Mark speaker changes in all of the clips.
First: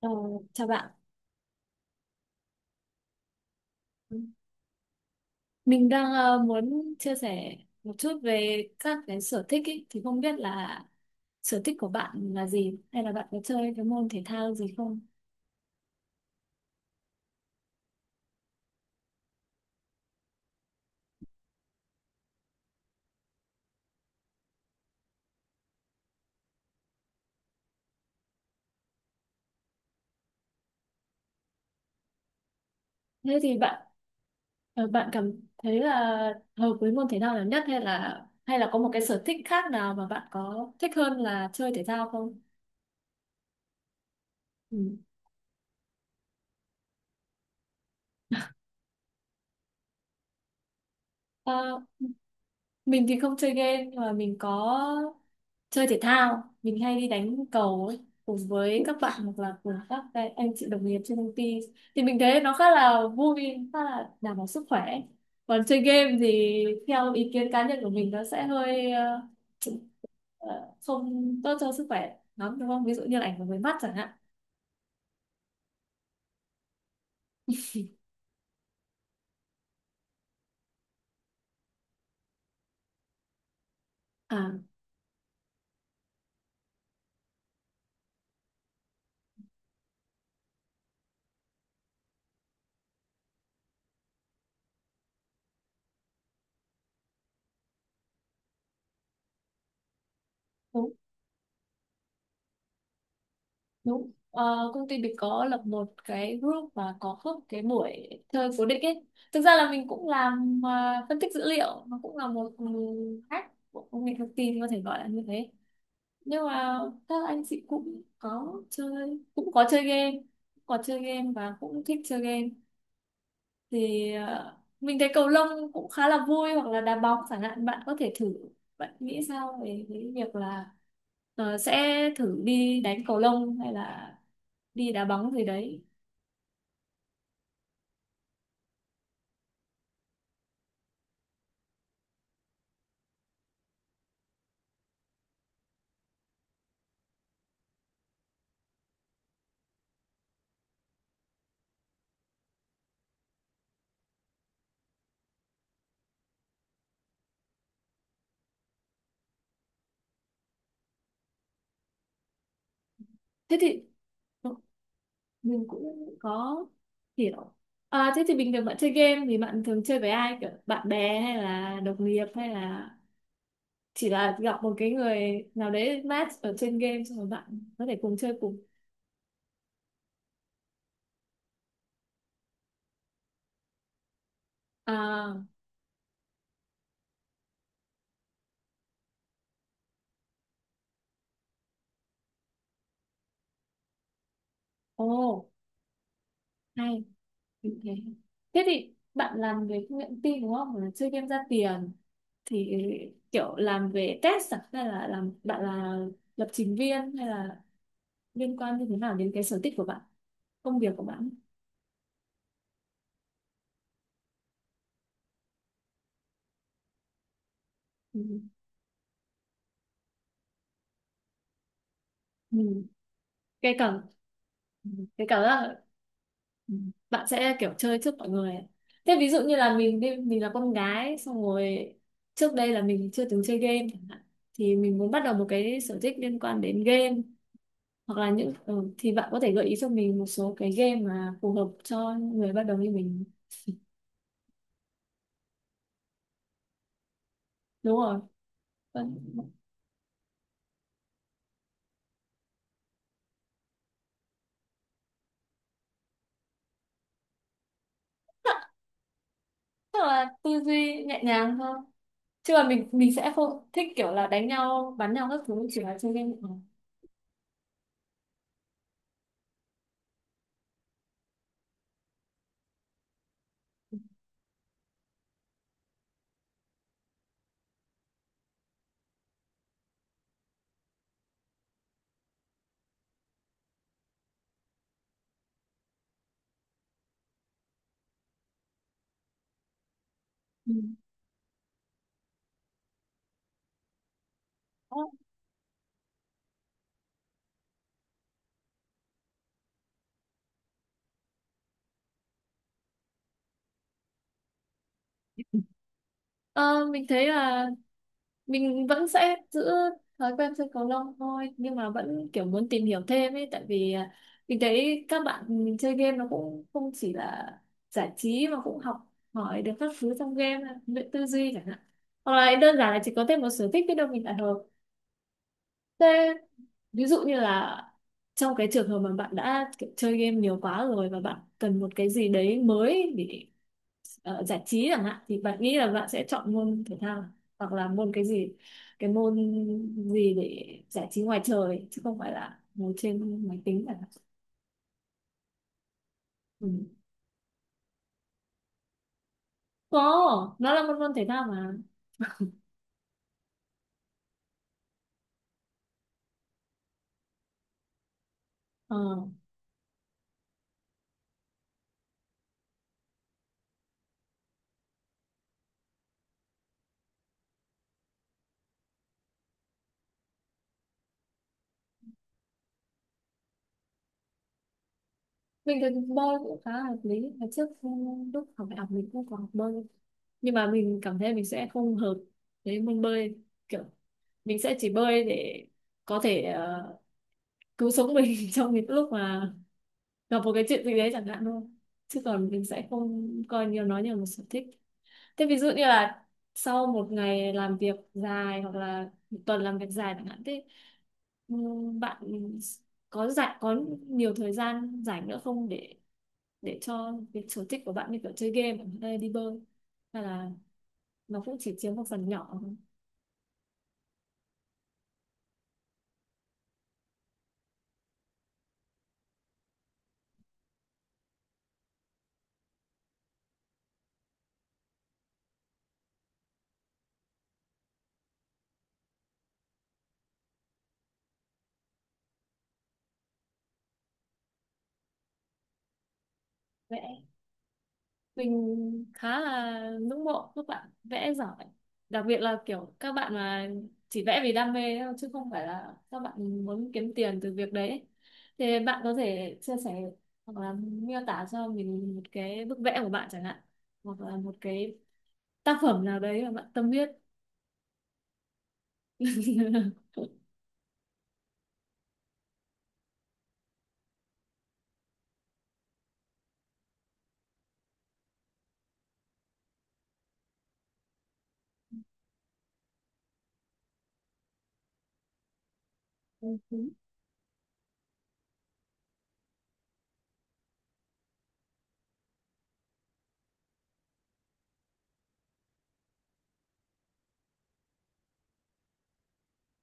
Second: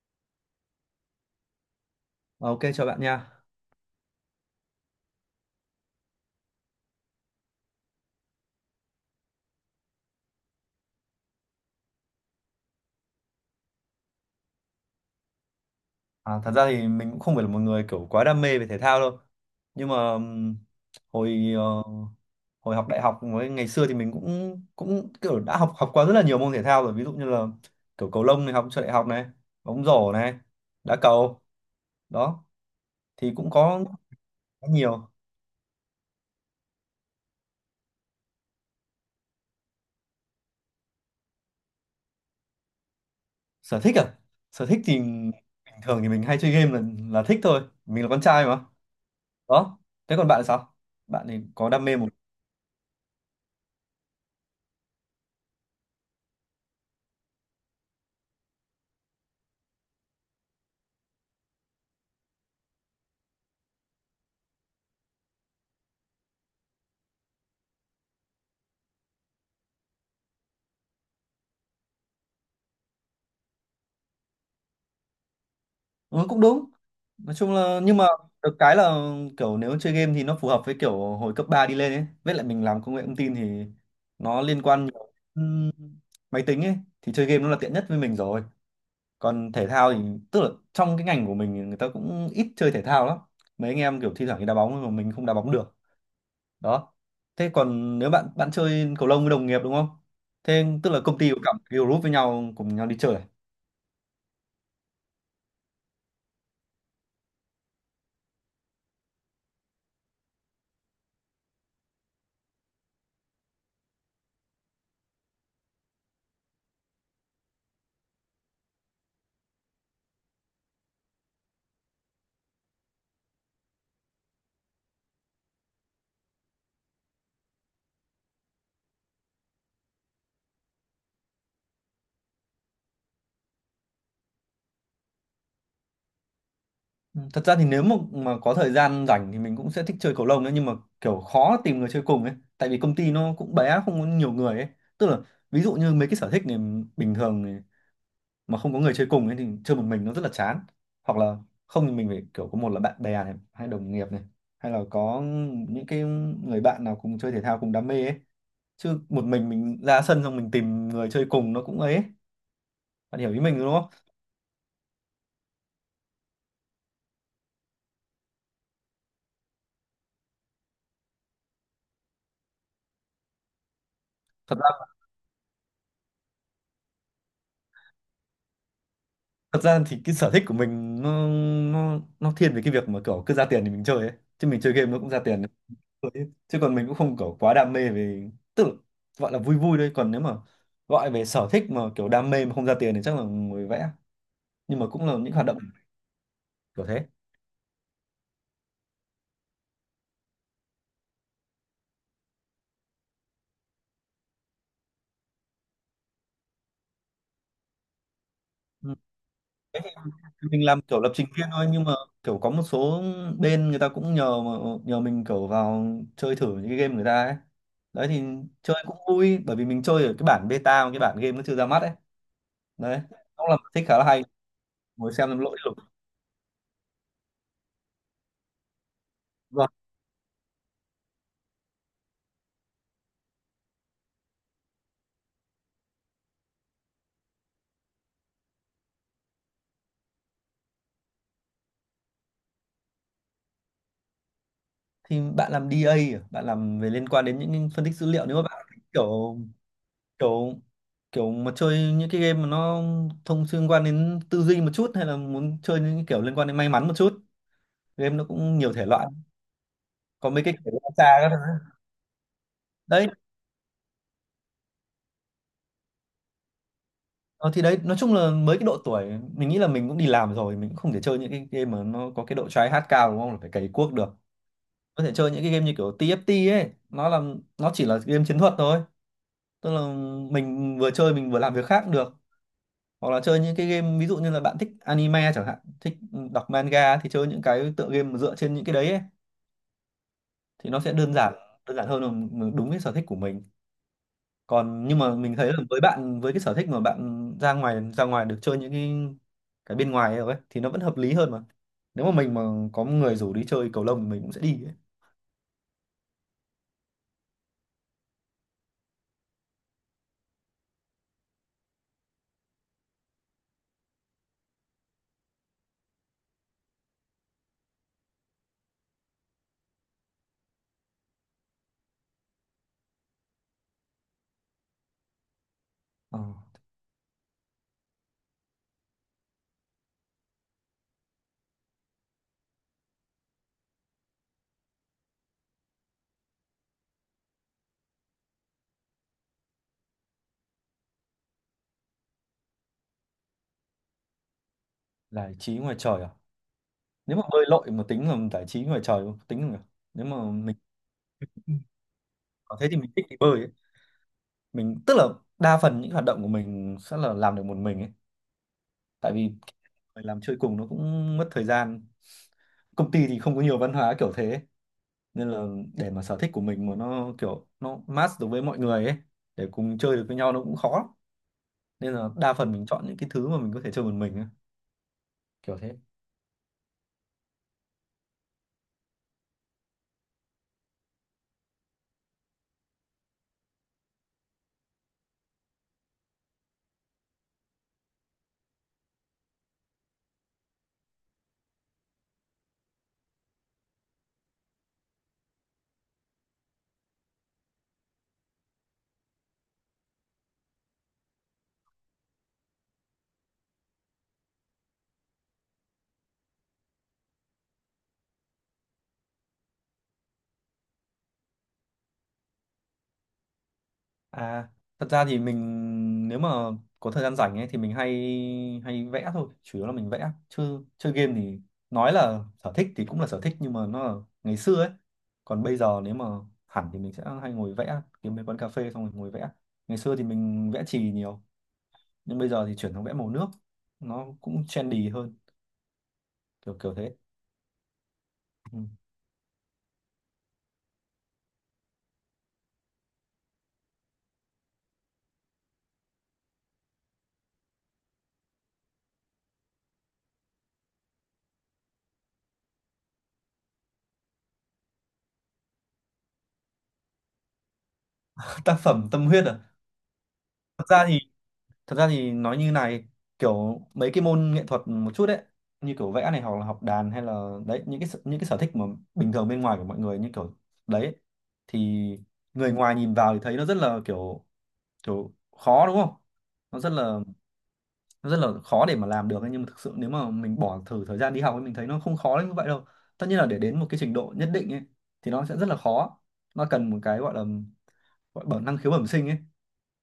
Speaker 1: Ờ, chào bạn.
Speaker 2: Ok chào bạn nha.
Speaker 1: Mình đang muốn chia sẻ một chút về các cái sở thích ý. Thì không biết là sở thích của bạn là gì hay là bạn có chơi cái môn thể thao gì không?
Speaker 2: À, thật ra thì mình cũng không phải là một người kiểu quá đam mê về thể thao đâu. Nhưng mà hồi ờ, hồi học đại học với ngày xưa thì mình cũng cũng kiểu đã học học qua rất là nhiều môn thể thao rồi, ví dụ như là kiểu cầu lông này, học cho đại học này, bóng rổ này, đá cầu đó thì
Speaker 1: Thế
Speaker 2: cũng
Speaker 1: thì
Speaker 2: có
Speaker 1: bạn,
Speaker 2: khá nhiều.
Speaker 1: bạn cảm thấy là hợp với môn thể thao nào nhất hay là có một cái sở thích khác nào mà bạn có thích hơn là chơi thể thao không?
Speaker 2: Sở thích à? Sở thích
Speaker 1: Ừ.
Speaker 2: thì bình thường thì mình hay chơi game là thích thôi, mình là con trai mà. Đó. Thế còn bạn là sao? Bạn thì có
Speaker 1: À,
Speaker 2: đam mê một.
Speaker 1: mình thì không chơi game nhưng mà mình có chơi thể thao. Mình hay đi đánh cầu ấy, cùng với các bạn hoặc là cùng các cái anh chị đồng nghiệp trên công ty. Thì mình thấy nó khá là vui, khá là đảm bảo sức khỏe. Còn chơi game thì theo ý kiến cá nhân của mình nó sẽ hơi, ờ, không tốt cho sức khỏe lắm đúng không? Ví dụ như là ảnh hưởng với mắt chẳng hạn.
Speaker 2: Ừ, cũng đúng. Nói chung là, nhưng mà được cái là kiểu nếu chơi game thì nó phù hợp với kiểu hồi cấp 3 đi lên ấy. Với lại mình làm công nghệ thông tin thì nó
Speaker 1: À,
Speaker 2: liên quan nhiều đến máy tính ấy, thì chơi game nó là tiện nhất với mình rồi. Còn thể thao thì tức là trong cái ngành của mình thì người ta cũng ít chơi thể thao lắm. Mấy anh em kiểu thi thoảng đi đá bóng nhưng mà mình không đá bóng được. Đó. Thế còn nếu bạn bạn chơi cầu lông với đồng nghiệp đúng không? Thế tức là công ty có cả một cái group với nhau cùng nhau đi chơi à?
Speaker 1: đúng. Ờ, Công ty mình có lập một cái group và có host cái buổi chơi cố định ấy. Thực ra là mình cũng làm, phân tích dữ liệu, nó cũng là một, hack của công nghệ thông tin có thể gọi là như thế. Nhưng mà các anh chị cũng có chơi game và cũng thích chơi game thì, mình thấy cầu lông cũng khá là vui hoặc là đá bóng chẳng hạn, bạn có thể thử. Bạn nghĩ sao về cái việc là, sẽ thử đi đánh cầu lông hay là đi đá bóng gì đấy?
Speaker 2: Ừ, thật ra thì nếu mà có thời gian rảnh thì mình cũng sẽ thích chơi cầu lông đấy, nhưng mà kiểu khó tìm người chơi cùng ấy, tại vì công ty nó cũng bé, không có nhiều người ấy, tức là ví dụ như mấy cái sở thích này bình thường này, mà không có người chơi cùng ấy thì chơi một mình nó rất là chán, hoặc là không thì mình phải kiểu có một là bạn bè này, hay đồng nghiệp này, hay là có những cái người bạn nào cùng chơi thể thao cùng đam mê ấy, chứ một mình ra sân xong mình tìm người chơi cùng nó cũng ấy, bạn hiểu ý
Speaker 1: Thế
Speaker 2: mình đúng
Speaker 1: thì,
Speaker 2: không?
Speaker 1: ừ, mình cũng có hiểu. À, thế thì bình thường bạn chơi game thì bạn thường chơi với ai, kiểu bạn bè hay là đồng nghiệp, hay là chỉ là
Speaker 2: thật
Speaker 1: gặp một cái người nào đấy match ở trên game xong rồi bạn có thể cùng chơi cùng?
Speaker 2: thật ra thì cái sở thích của mình nó thiên về cái việc mà kiểu cứ ra tiền thì mình chơi ấy, chứ mình chơi game nó cũng ra
Speaker 1: À,
Speaker 2: tiền. Chơi ấy. Chứ còn mình cũng không kiểu quá đam mê, về tức là gọi là vui vui thôi, còn nếu mà gọi về sở thích mà kiểu đam mê mà không ra tiền thì chắc là ngồi vẽ, nhưng mà
Speaker 1: ồ,
Speaker 2: cũng là những
Speaker 1: oh,
Speaker 2: hoạt động kiểu thế.
Speaker 1: ok. Thế thì bạn làm về công nghệ thông tin đúng không? Là chơi game ra tiền thì kiểu làm về test à? Hay là làm, bạn là lập trình viên hay là liên quan như
Speaker 2: Ừ.
Speaker 1: thế nào đến cái sở thích của bạn,
Speaker 2: Mình
Speaker 1: công
Speaker 2: làm
Speaker 1: việc
Speaker 2: kiểu
Speaker 1: của
Speaker 2: lập trình
Speaker 1: bạn?
Speaker 2: viên thôi, nhưng mà kiểu có một số bên người ta cũng nhờ mình kiểu vào chơi thử những cái game người ta ấy, đấy
Speaker 1: Ừ.
Speaker 2: thì chơi cũng vui bởi vì mình chơi ở cái bản beta mà cái bản game nó chưa ra mắt ấy,
Speaker 1: Ừ.
Speaker 2: đấy cũng là một
Speaker 1: Gây
Speaker 2: thích khá
Speaker 1: cẩn
Speaker 2: là hay, ngồi
Speaker 1: cái
Speaker 2: xem làm
Speaker 1: cảm giác
Speaker 2: lỗi lục.
Speaker 1: là, ừ, bạn sẽ kiểu chơi trước mọi người. Thế ví dụ như
Speaker 2: Vâng.
Speaker 1: là mình đi, mình là con gái xong rồi trước đây là mình chưa từng chơi game chẳng hạn, thì mình muốn bắt đầu một cái sở thích liên quan đến game hoặc là những, thì bạn có thể gợi ý cho mình một số cái game mà phù hợp cho người bắt đầu như mình.
Speaker 2: Thì bạn làm DA à? Bạn làm về liên quan đến những phân tích
Speaker 1: Đúng
Speaker 2: dữ
Speaker 1: rồi.
Speaker 2: liệu, nếu mà bạn thích
Speaker 1: Vâng.
Speaker 2: kiểu kiểu kiểu mà chơi những cái game mà nó thông liên quan đến tư duy một chút, hay là muốn chơi những cái kiểu liên quan đến may mắn một chút, game nó cũng nhiều thể loại,
Speaker 1: Chắc là
Speaker 2: có mấy
Speaker 1: tư
Speaker 2: cái kiểu
Speaker 1: duy
Speaker 2: xa
Speaker 1: nhẹ
Speaker 2: các thứ.
Speaker 1: nhàng thôi chứ là mình
Speaker 2: Đấy,
Speaker 1: mình sẽ không thích kiểu là đánh nhau bắn nhau các thứ, chỉ là chơi game.
Speaker 2: ờ, thì đấy nói chung là mới cái độ tuổi mình nghĩ là mình cũng đi làm rồi, mình cũng không thể chơi những cái game mà nó có cái độ try hard cao đúng không, là phải cày cuốc được. Có thể chơi những cái game như kiểu TFT ấy, nó là nó chỉ là game chiến thuật thôi, tức là mình vừa chơi mình vừa làm việc khác cũng được, hoặc là chơi những cái game ví dụ như là bạn thích anime chẳng hạn, thích đọc manga, thì chơi những cái tựa game mà dựa trên những cái đấy ấy. Thì nó sẽ đơn giản hơn, là m- đúng cái sở thích của mình. Còn
Speaker 1: Ừ.
Speaker 2: nhưng mà mình thấy là với bạn, với cái sở thích mà bạn ra ngoài được chơi những cái bên ngoài ấy thì nó vẫn hợp lý hơn mà, nếu mà mình có người rủ đi chơi cầu lông thì mình cũng sẽ đi ấy.
Speaker 1: Ờ, mình thấy là mình vẫn sẽ giữ thói quen chơi cầu lông thôi nhưng mà vẫn kiểu muốn tìm hiểu thêm ấy, tại vì, mình thấy các bạn mình chơi game nó cũng không chỉ là giải trí mà cũng học hỏi được các thứ trong game, luyện tư duy chẳng hạn, hoặc là đơn giản là chỉ có thêm một sở thích biết đâu mình lại hợp.
Speaker 2: Ờ,
Speaker 1: Thế ví dụ như là trong cái trường hợp mà bạn đã kiểu chơi game nhiều quá rồi và bạn cần một cái gì đấy mới để, giải trí chẳng hạn, thì bạn nghĩ là bạn sẽ chọn môn thể thao hoặc là môn cái gì, cái môn gì để giải trí ngoài trời chứ không phải là ngồi trên máy tính chẳng hạn.
Speaker 2: giải trí ngoài trời à.
Speaker 1: Ừ.
Speaker 2: Nếu mà bơi lội mà tính là giải trí ngoài trời không? Tính không nhỉ? Nếu mà
Speaker 1: Có,
Speaker 2: mình
Speaker 1: nó là một môn thể thao mà.
Speaker 2: có thế thì mình thích đi bơi ấy. Mình tức là đa phần những hoạt động của mình sẽ là làm được một mình ấy,
Speaker 1: Ờ.
Speaker 2: tại vì phải làm chơi cùng nó cũng mất thời gian, công ty thì không có nhiều văn hóa kiểu thế ấy. Nên là để mà sở thích của mình mà nó kiểu nó match được với mọi người ấy để cùng chơi được với nhau nó cũng khó, nên là đa phần mình chọn những cái thứ mà mình có thể chơi một mình ấy. Kiểu thế.
Speaker 1: Mình thấy bơi cũng khá là hợp lý. Hồi trước, lúc học đại học mình cũng có học bơi nhưng mà mình cảm thấy mình sẽ không hợp với môn bơi, kiểu mình sẽ chỉ bơi để có thể, cứu sống mình trong những lúc mà gặp một cái chuyện gì đấy chẳng hạn thôi, chứ còn mình sẽ không coi nhiều nó như là một sở thích. Thế ví dụ như là sau một ngày làm việc dài hoặc là một tuần làm việc dài chẳng hạn, thế bạn có rảnh, có nhiều thời gian rảnh nữa không để cho việc sở thích của bạn như kiểu chơi game hay đi bơi, hay là nó cũng chỉ chiếm một phần nhỏ thôi?
Speaker 2: À, thật ra thì mình, nếu mà có thời gian rảnh ấy thì mình hay hay vẽ thôi, chủ yếu là mình vẽ. Chứ chơi game thì nói là sở thích thì cũng là sở thích, nhưng mà nó là ngày xưa ấy. Còn bây giờ nếu mà hẳn thì mình sẽ hay ngồi vẽ, kiếm mấy quán cà phê xong rồi ngồi vẽ. Ngày xưa thì mình vẽ chì nhiều, nhưng bây giờ thì chuyển sang vẽ màu nước, nó cũng trendy hơn, kiểu kiểu thế.
Speaker 1: Vẽ.
Speaker 2: Ừ.
Speaker 1: Mình khá là ngưỡng mộ các bạn vẽ giỏi, đặc biệt là kiểu các bạn mà chỉ vẽ vì đam mê thôi, chứ không phải là các bạn muốn kiếm tiền từ việc đấy. Thì bạn có thể chia sẻ hoặc là miêu tả cho mình một cái bức vẽ của bạn chẳng hạn, hoặc là một cái tác phẩm nào đấy mà bạn tâm huyết.
Speaker 2: Tác phẩm tâm huyết à? Thật ra thì thật ra thì nói như này, kiểu mấy cái môn nghệ thuật một chút đấy, như kiểu vẽ này hoặc là học đàn hay là đấy, những cái những cái sở thích mà bình thường bên ngoài của mọi người như kiểu đấy, thì người ngoài nhìn vào thì thấy nó rất là kiểu kiểu khó đúng không, nó rất
Speaker 1: Ừ.
Speaker 2: là nó rất là khó để mà làm được ấy. Nhưng mà thực sự nếu mà mình bỏ thử thời gian đi học ấy mình thấy nó không khó đến như vậy đâu, tất nhiên là để đến một cái trình độ nhất định ấy thì nó sẽ rất là khó, nó cần một cái gọi là bẩm năng khiếu bẩm sinh ấy,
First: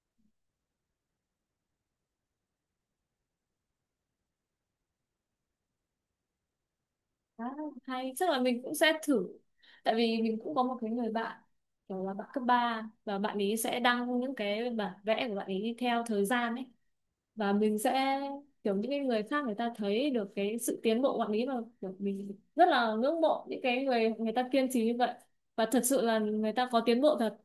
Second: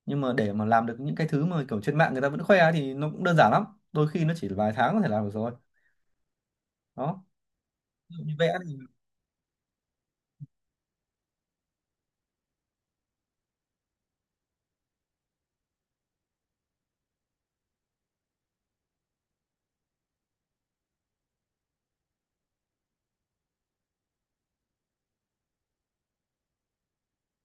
Speaker 2: nhưng mà để mà làm được những cái thứ mà kiểu trên mạng người ta vẫn khoe ấy thì nó cũng đơn giản lắm, đôi khi nó chỉ vài tháng có thể làm được rồi. Đó,
Speaker 1: À, hay
Speaker 2: ví dụ
Speaker 1: chắc
Speaker 2: như
Speaker 1: là
Speaker 2: vẽ
Speaker 1: mình cũng
Speaker 2: thì
Speaker 1: sẽ thử. Tại vì mình cũng có một cái người bạn kiểu là bạn cấp ba, và bạn ấy sẽ đăng những cái bản vẽ của bạn ấy theo thời gian ấy, và mình sẽ kiểu, những cái người khác người ta thấy được cái sự tiến bộ của bạn ấy, và kiểu mình rất là ngưỡng mộ những cái người người ta kiên trì như vậy, và thật sự là người ta có tiến bộ thật.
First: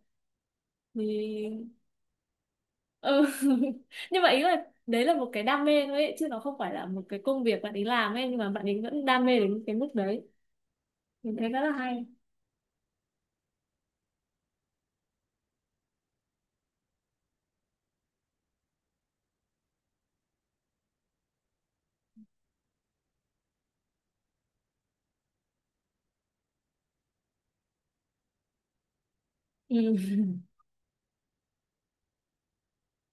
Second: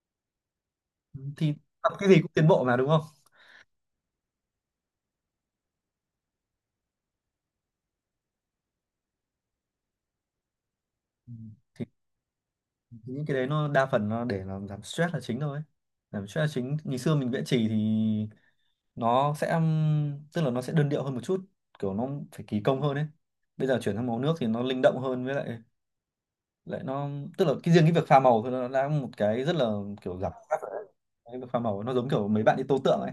Speaker 2: thì
Speaker 1: Thì
Speaker 2: tập cái gì cũng tiến bộ mà đúng không.
Speaker 1: ừ. Nhưng mà ý là đấy là một cái đam mê thôi ấy, chứ nó không phải là một cái công việc bạn ấy làm ấy, nhưng mà bạn ấy vẫn đam mê đến cái mức đấy.
Speaker 2: Ừ.
Speaker 1: Mình thấy rất là
Speaker 2: thì
Speaker 1: hay.
Speaker 2: thì những cái đấy nó đa phần nó để làm giảm stress là chính thôi, giảm stress là chính. Ngày xưa mình vẽ chì thì nó sẽ tức là nó sẽ đơn điệu hơn một chút, kiểu nó phải kỳ công hơn ấy, bây giờ chuyển sang màu nước thì nó linh động hơn, với lại lại nó tức là cái riêng cái việc pha màu thôi nó đã một cái rất là
Speaker 1: Ừ.
Speaker 2: kiểu giảm stress rồi. Cái việc pha màu nó giống kiểu mấy bạn đi tô tượng ấy,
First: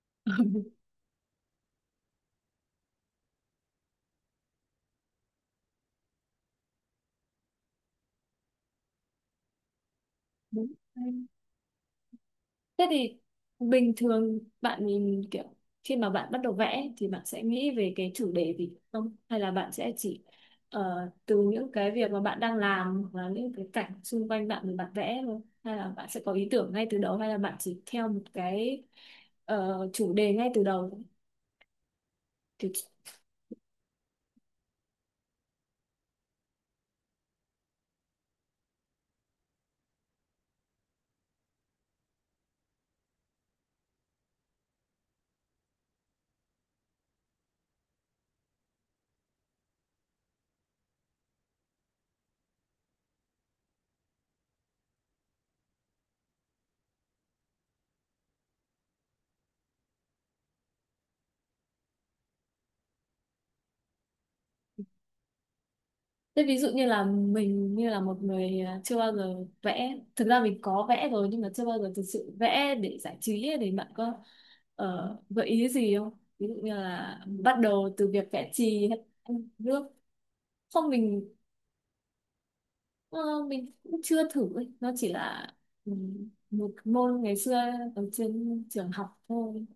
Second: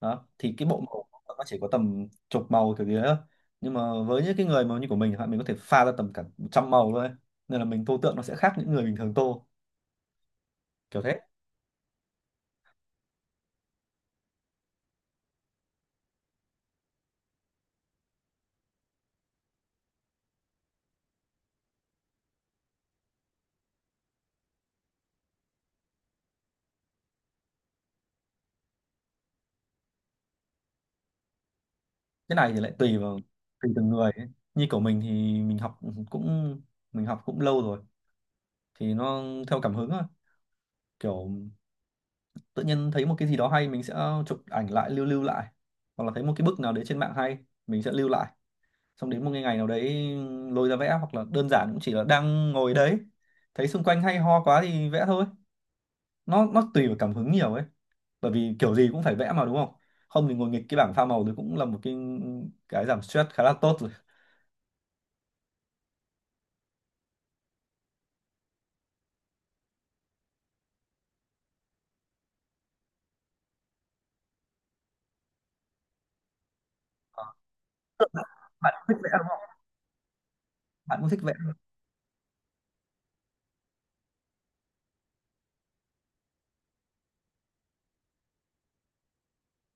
Speaker 2: đó thì cái bộ màu của nó chỉ có tầm chục màu kiểu gì đấy thôi, nhưng mà với những cái người mà như của mình chẳng hạn mình có thể pha ra tầm cả trăm màu thôi, nên là mình tô tượng nó sẽ khác những người bình thường tô.
Speaker 1: Đúng.
Speaker 2: Kiểu thế.
Speaker 1: Thế thì bình thường bạn nhìn kiểu khi mà bạn bắt đầu vẽ thì bạn sẽ nghĩ về cái chủ đề gì không? Hay là bạn sẽ chỉ, từ những cái việc mà bạn đang làm hoặc là những cái cảnh xung quanh bạn mà bạn vẽ thôi? Hay là bạn sẽ có ý tưởng ngay từ đầu, hay là bạn chỉ theo một cái, chủ đề ngay từ đầu?
Speaker 2: Cái này thì lại tùy từng người ấy. Như của mình thì mình học cũng mình học cũng lâu rồi, thì nó theo cảm hứng thôi, kiểu tự nhiên thấy một cái gì đó hay mình sẽ chụp ảnh lại, lưu lưu lại, hoặc là thấy một cái bức nào đấy trên mạng hay mình sẽ lưu lại, xong đến một cái ngày nào đấy lôi ra vẽ, hoặc là đơn giản cũng chỉ là đang ngồi đấy thấy xung quanh hay ho quá thì vẽ thôi. Nó tùy vào cảm hứng nhiều ấy, bởi vì kiểu gì cũng phải vẽ mà đúng không, không thì ngồi nghịch cái bảng pha màu thì cũng là một cái giảm stress khá là tốt rồi.
Speaker 1: Thế ví dụ như là mình như là một người, chưa bao giờ vẽ, thực ra mình có vẽ rồi nhưng mà chưa bao giờ thực sự vẽ để giải trí ấy, thì bạn có, gợi ý gì không? Ví dụ như là
Speaker 2: Ờ,
Speaker 1: bắt đầu từ việc vẽ
Speaker 2: bạn
Speaker 1: chì
Speaker 2: cũng
Speaker 1: hay
Speaker 2: thích vẽ đúng không?
Speaker 1: ăn nước. Không,
Speaker 2: Bạn cũng thích vẽ,
Speaker 1: ờ, mình cũng chưa thử ấy. Nó chỉ là, ừ, một môn ngày xưa ở trên trường học thôi.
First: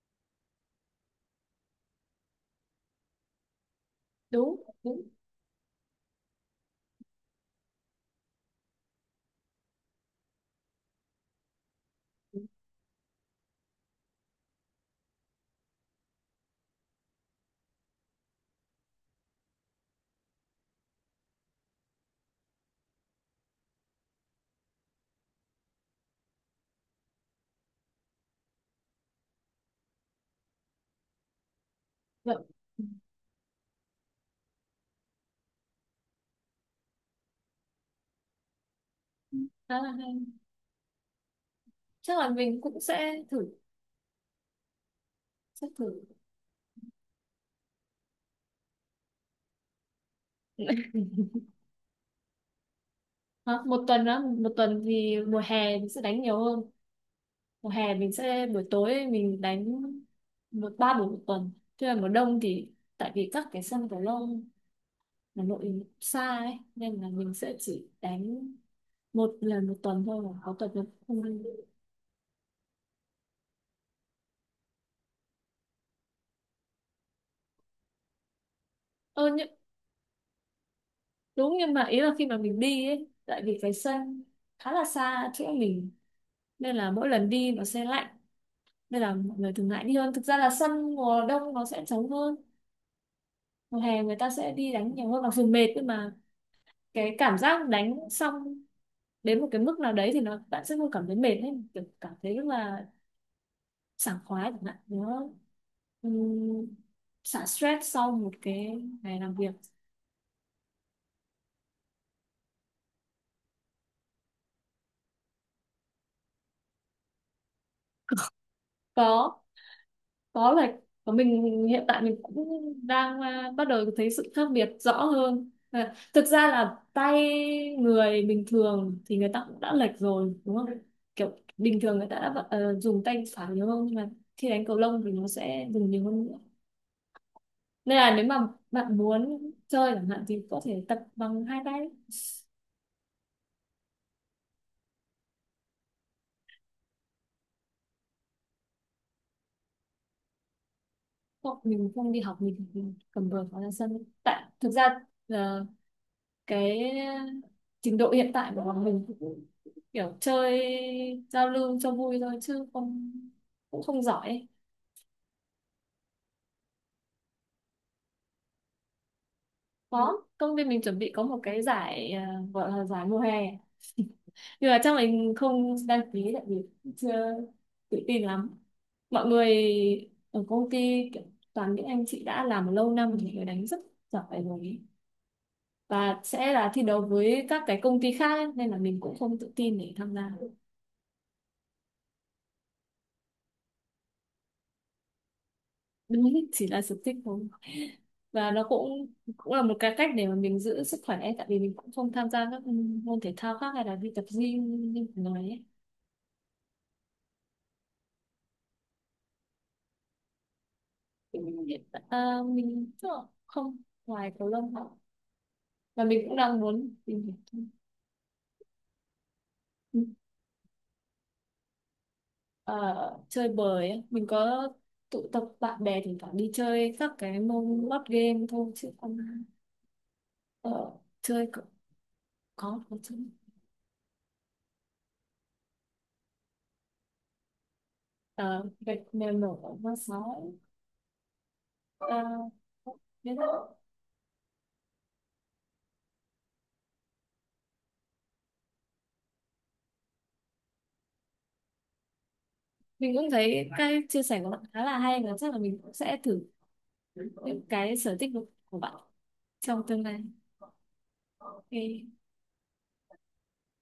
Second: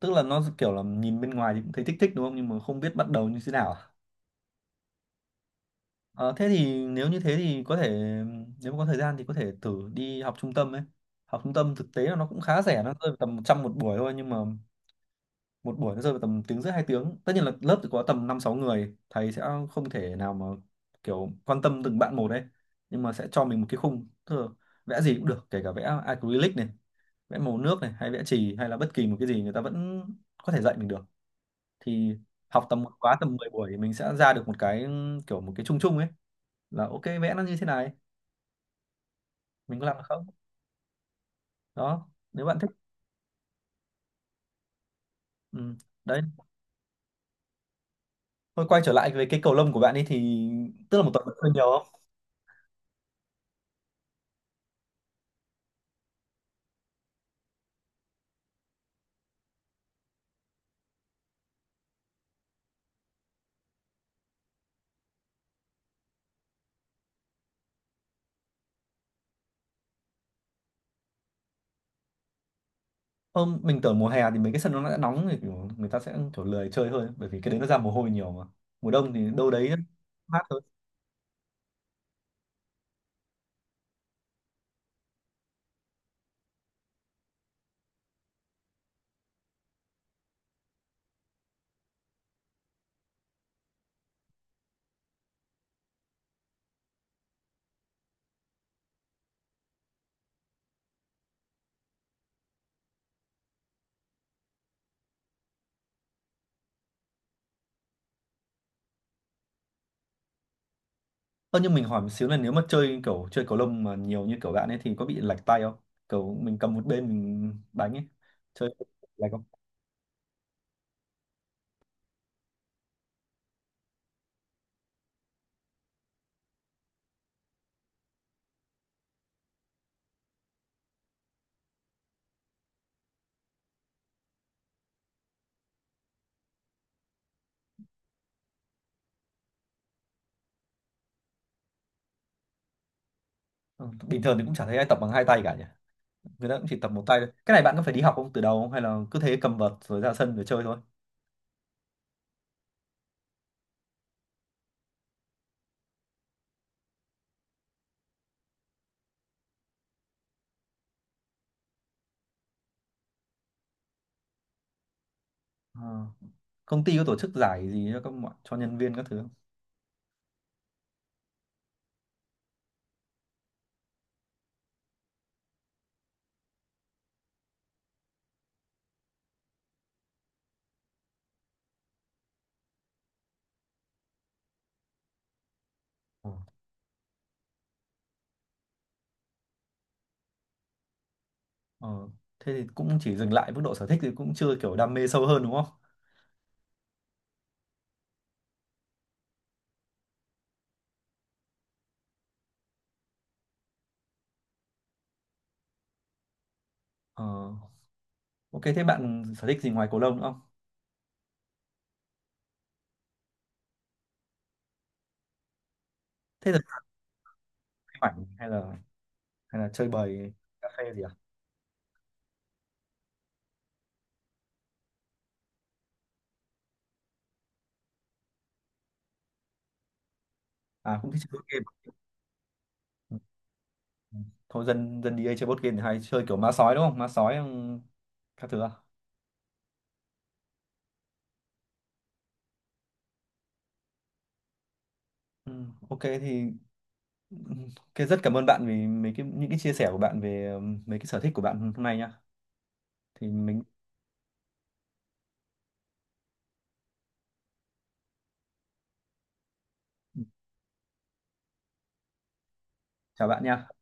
Speaker 2: tức là nó kiểu là nhìn bên ngoài thì cũng thấy thích thích đúng không, nhưng mà không biết bắt đầu như thế nào à?
Speaker 1: Đúng, đúng.
Speaker 2: Ờ, thế thì nếu như thế thì có thể, nếu mà có thời gian thì có thể thử đi học trung tâm ấy, học trung tâm thực tế là nó cũng
Speaker 1: Đúng.
Speaker 2: khá rẻ, nó rơi vào tầm 100 một buổi thôi, nhưng mà một buổi nó rơi vào tầm tiếng rưỡi 2 tiếng, tất nhiên là lớp thì có tầm năm sáu người, thầy sẽ không thể nào mà kiểu quan tâm từng bạn một đấy, nhưng mà sẽ cho mình một cái khung. Tức là vẽ gì cũng được, kể cả vẽ acrylic này, vẽ màu nước này, hay vẽ chì, hay là bất kỳ một cái gì người ta vẫn có thể dạy mình được, thì
Speaker 1: Vậy
Speaker 2: học tầm một khóa tầm 10 buổi thì mình sẽ ra được một cái kiểu một cái chung chung ấy, là ok vẽ nó như thế này mình
Speaker 1: khá
Speaker 2: có
Speaker 1: là
Speaker 2: làm được
Speaker 1: hay.
Speaker 2: không. Đó,
Speaker 1: Chắc là
Speaker 2: nếu bạn
Speaker 1: mình
Speaker 2: thích.
Speaker 1: cũng sẽ thử, sẽ
Speaker 2: Ừ.
Speaker 1: thử.
Speaker 2: Đấy, thôi quay trở lại về cái cầu lông của bạn ấy thì
Speaker 1: để
Speaker 2: tức là một tuần bạn chơi nhiều.
Speaker 1: Hả? Một tuần á, một tuần thì mùa hè mình sẽ đánh nhiều hơn. Mùa hè mình sẽ buổi tối mình đánh ba buổi một tuần. Thế là mùa đông thì tại vì các cái sân cầu lông Hà Nội xa ấy, nên là mình sẽ chỉ đánh một lần một tuần thôi, mà có tuần mình không đi.
Speaker 2: Ờ, mình tưởng mùa hè thì mấy cái sân nó đã nóng thì kiểu người ta sẽ kiểu lười chơi hơn bởi vì cái đấy nó ra mồ hôi nhiều mà, mùa đông
Speaker 1: Ờ,
Speaker 2: thì
Speaker 1: nhưng,
Speaker 2: đâu đấy mát hơn.
Speaker 1: đúng, nhưng mà ý là khi mà mình đi ấy, tại vì cái sân khá là xa chỗ mình, nên là mỗi lần đi nó sẽ lạnh, nên là mọi người thường ngại đi hơn. Thực ra là sân mùa đông nó sẽ trống hơn, mùa hè người ta sẽ đi đánh nhiều hơn mặc dù mệt, nhưng mà cái cảm giác đánh xong đến một cái mức nào đấy thì nó, bạn sẽ không cảm thấy mệt ấy, kiểu cảm thấy rất là sảng khoái chẳng hạn, nó ừm, xả stress sau một cái ngày làm việc.
Speaker 2: Ơ nhưng mình hỏi một xíu, là nếu mà chơi kiểu chơi cầu lông mà nhiều như kiểu bạn ấy thì có bị lệch tay không, kiểu mình cầm một bên mình đánh ấy, chơi lệch
Speaker 1: Có.
Speaker 2: không?
Speaker 1: Có, là của mình hiện tại mình cũng đang, bắt đầu thấy sự khác biệt rõ hơn. Thực ra là tay người bình thường thì người ta cũng đã lệch rồi đúng không, kiểu bình thường người ta đã, dùng tay phải nhiều hơn, nhưng mà khi đánh cầu lông thì nó sẽ dùng nhiều hơn nữa, nên là nếu mà bạn muốn chơi chẳng hạn thì có thể tập bằng hai tay.
Speaker 2: Ờ, bình thường thì cũng chả thấy ai tập bằng hai tay cả nhỉ, người ta cũng chỉ tập một tay thôi. Cái này bạn có phải đi học không từ đầu không, hay là cứ thế cầm vợt rồi ra sân rồi chơi thôi?
Speaker 1: Không, mình không đi học, mình chỉ cầm vợt vào ra sân. Tại thực ra, ờ, cái trình độ hiện tại của bọn mình cũng kiểu chơi giao lưu cho vui thôi chứ không, cũng không giỏi ấy.
Speaker 2: Ờ. Công ty có tổ chức giải gì cho các mọi- cho nhân viên các thứ không?
Speaker 1: Có, công ty mình chuẩn bị có một cái giải, gọi là giải mùa hè, nhưng mà chắc mình không đăng ký, tại vì chưa tự tin lắm. Mọi người ở công ty kiểu toàn những anh chị đã làm lâu năm thì người đánh rất giỏi rồi ấy. Và
Speaker 2: Ờ.
Speaker 1: sẽ là thi đấu với các cái công ty khác ấy, nên là mình cũng không tự tin để tham gia.
Speaker 2: Ờ, thế thì cũng chỉ dừng lại mức độ sở thích thì cũng chưa kiểu đam mê sâu hơn đúng không?
Speaker 1: Đúng, chỉ là sở thích thôi, và nó cũng cũng là một cái cách để mà mình giữ sức khỏe, tại vì mình cũng không tham gia các, môn thể thao khác hay là đi tập gym như mình nói ấy.
Speaker 2: Ờ, ok thế bạn sở thích gì ngoài cầu lông nữa không?
Speaker 1: Thì mình mình chắc là không, ngoài cầu lông thôi, và mình cũng
Speaker 2: Thế là
Speaker 1: đang muốn tìm
Speaker 2: chơi ảnh hay là chơi
Speaker 1: hiểu,
Speaker 2: bời cà phê gì à?
Speaker 1: ờ, chơi bời ấy. Mình có tụ tập bạn bè thỉnh thoảng đi chơi các cái môn board game thôi chứ không, ờ,
Speaker 2: À cũng thích chơi board
Speaker 1: chơi có.
Speaker 2: game. À?
Speaker 1: Có
Speaker 2: Ừ,
Speaker 1: chơi.
Speaker 2: ừ. Thôi dân dân đi đây chơi board game thì hay chơi kiểu ma sói đúng không? Ma sói các thứ à?
Speaker 1: Gạch mèo nổ con sói. uh,
Speaker 2: Ừ, ok thì ừm, ok rất cảm ơn bạn vì mấy cái những cái chia sẻ của bạn về mấy cái sở thích của bạn hôm nay nhá.
Speaker 1: mình
Speaker 2: Thì
Speaker 1: cũng
Speaker 2: mình
Speaker 1: thấy cái chia sẻ của bạn khá là hay, và chắc là mình cũng sẽ thử những cái sở thích của bạn trong tương
Speaker 2: ừ,
Speaker 1: lai. Ok.
Speaker 2: chào bạn nha.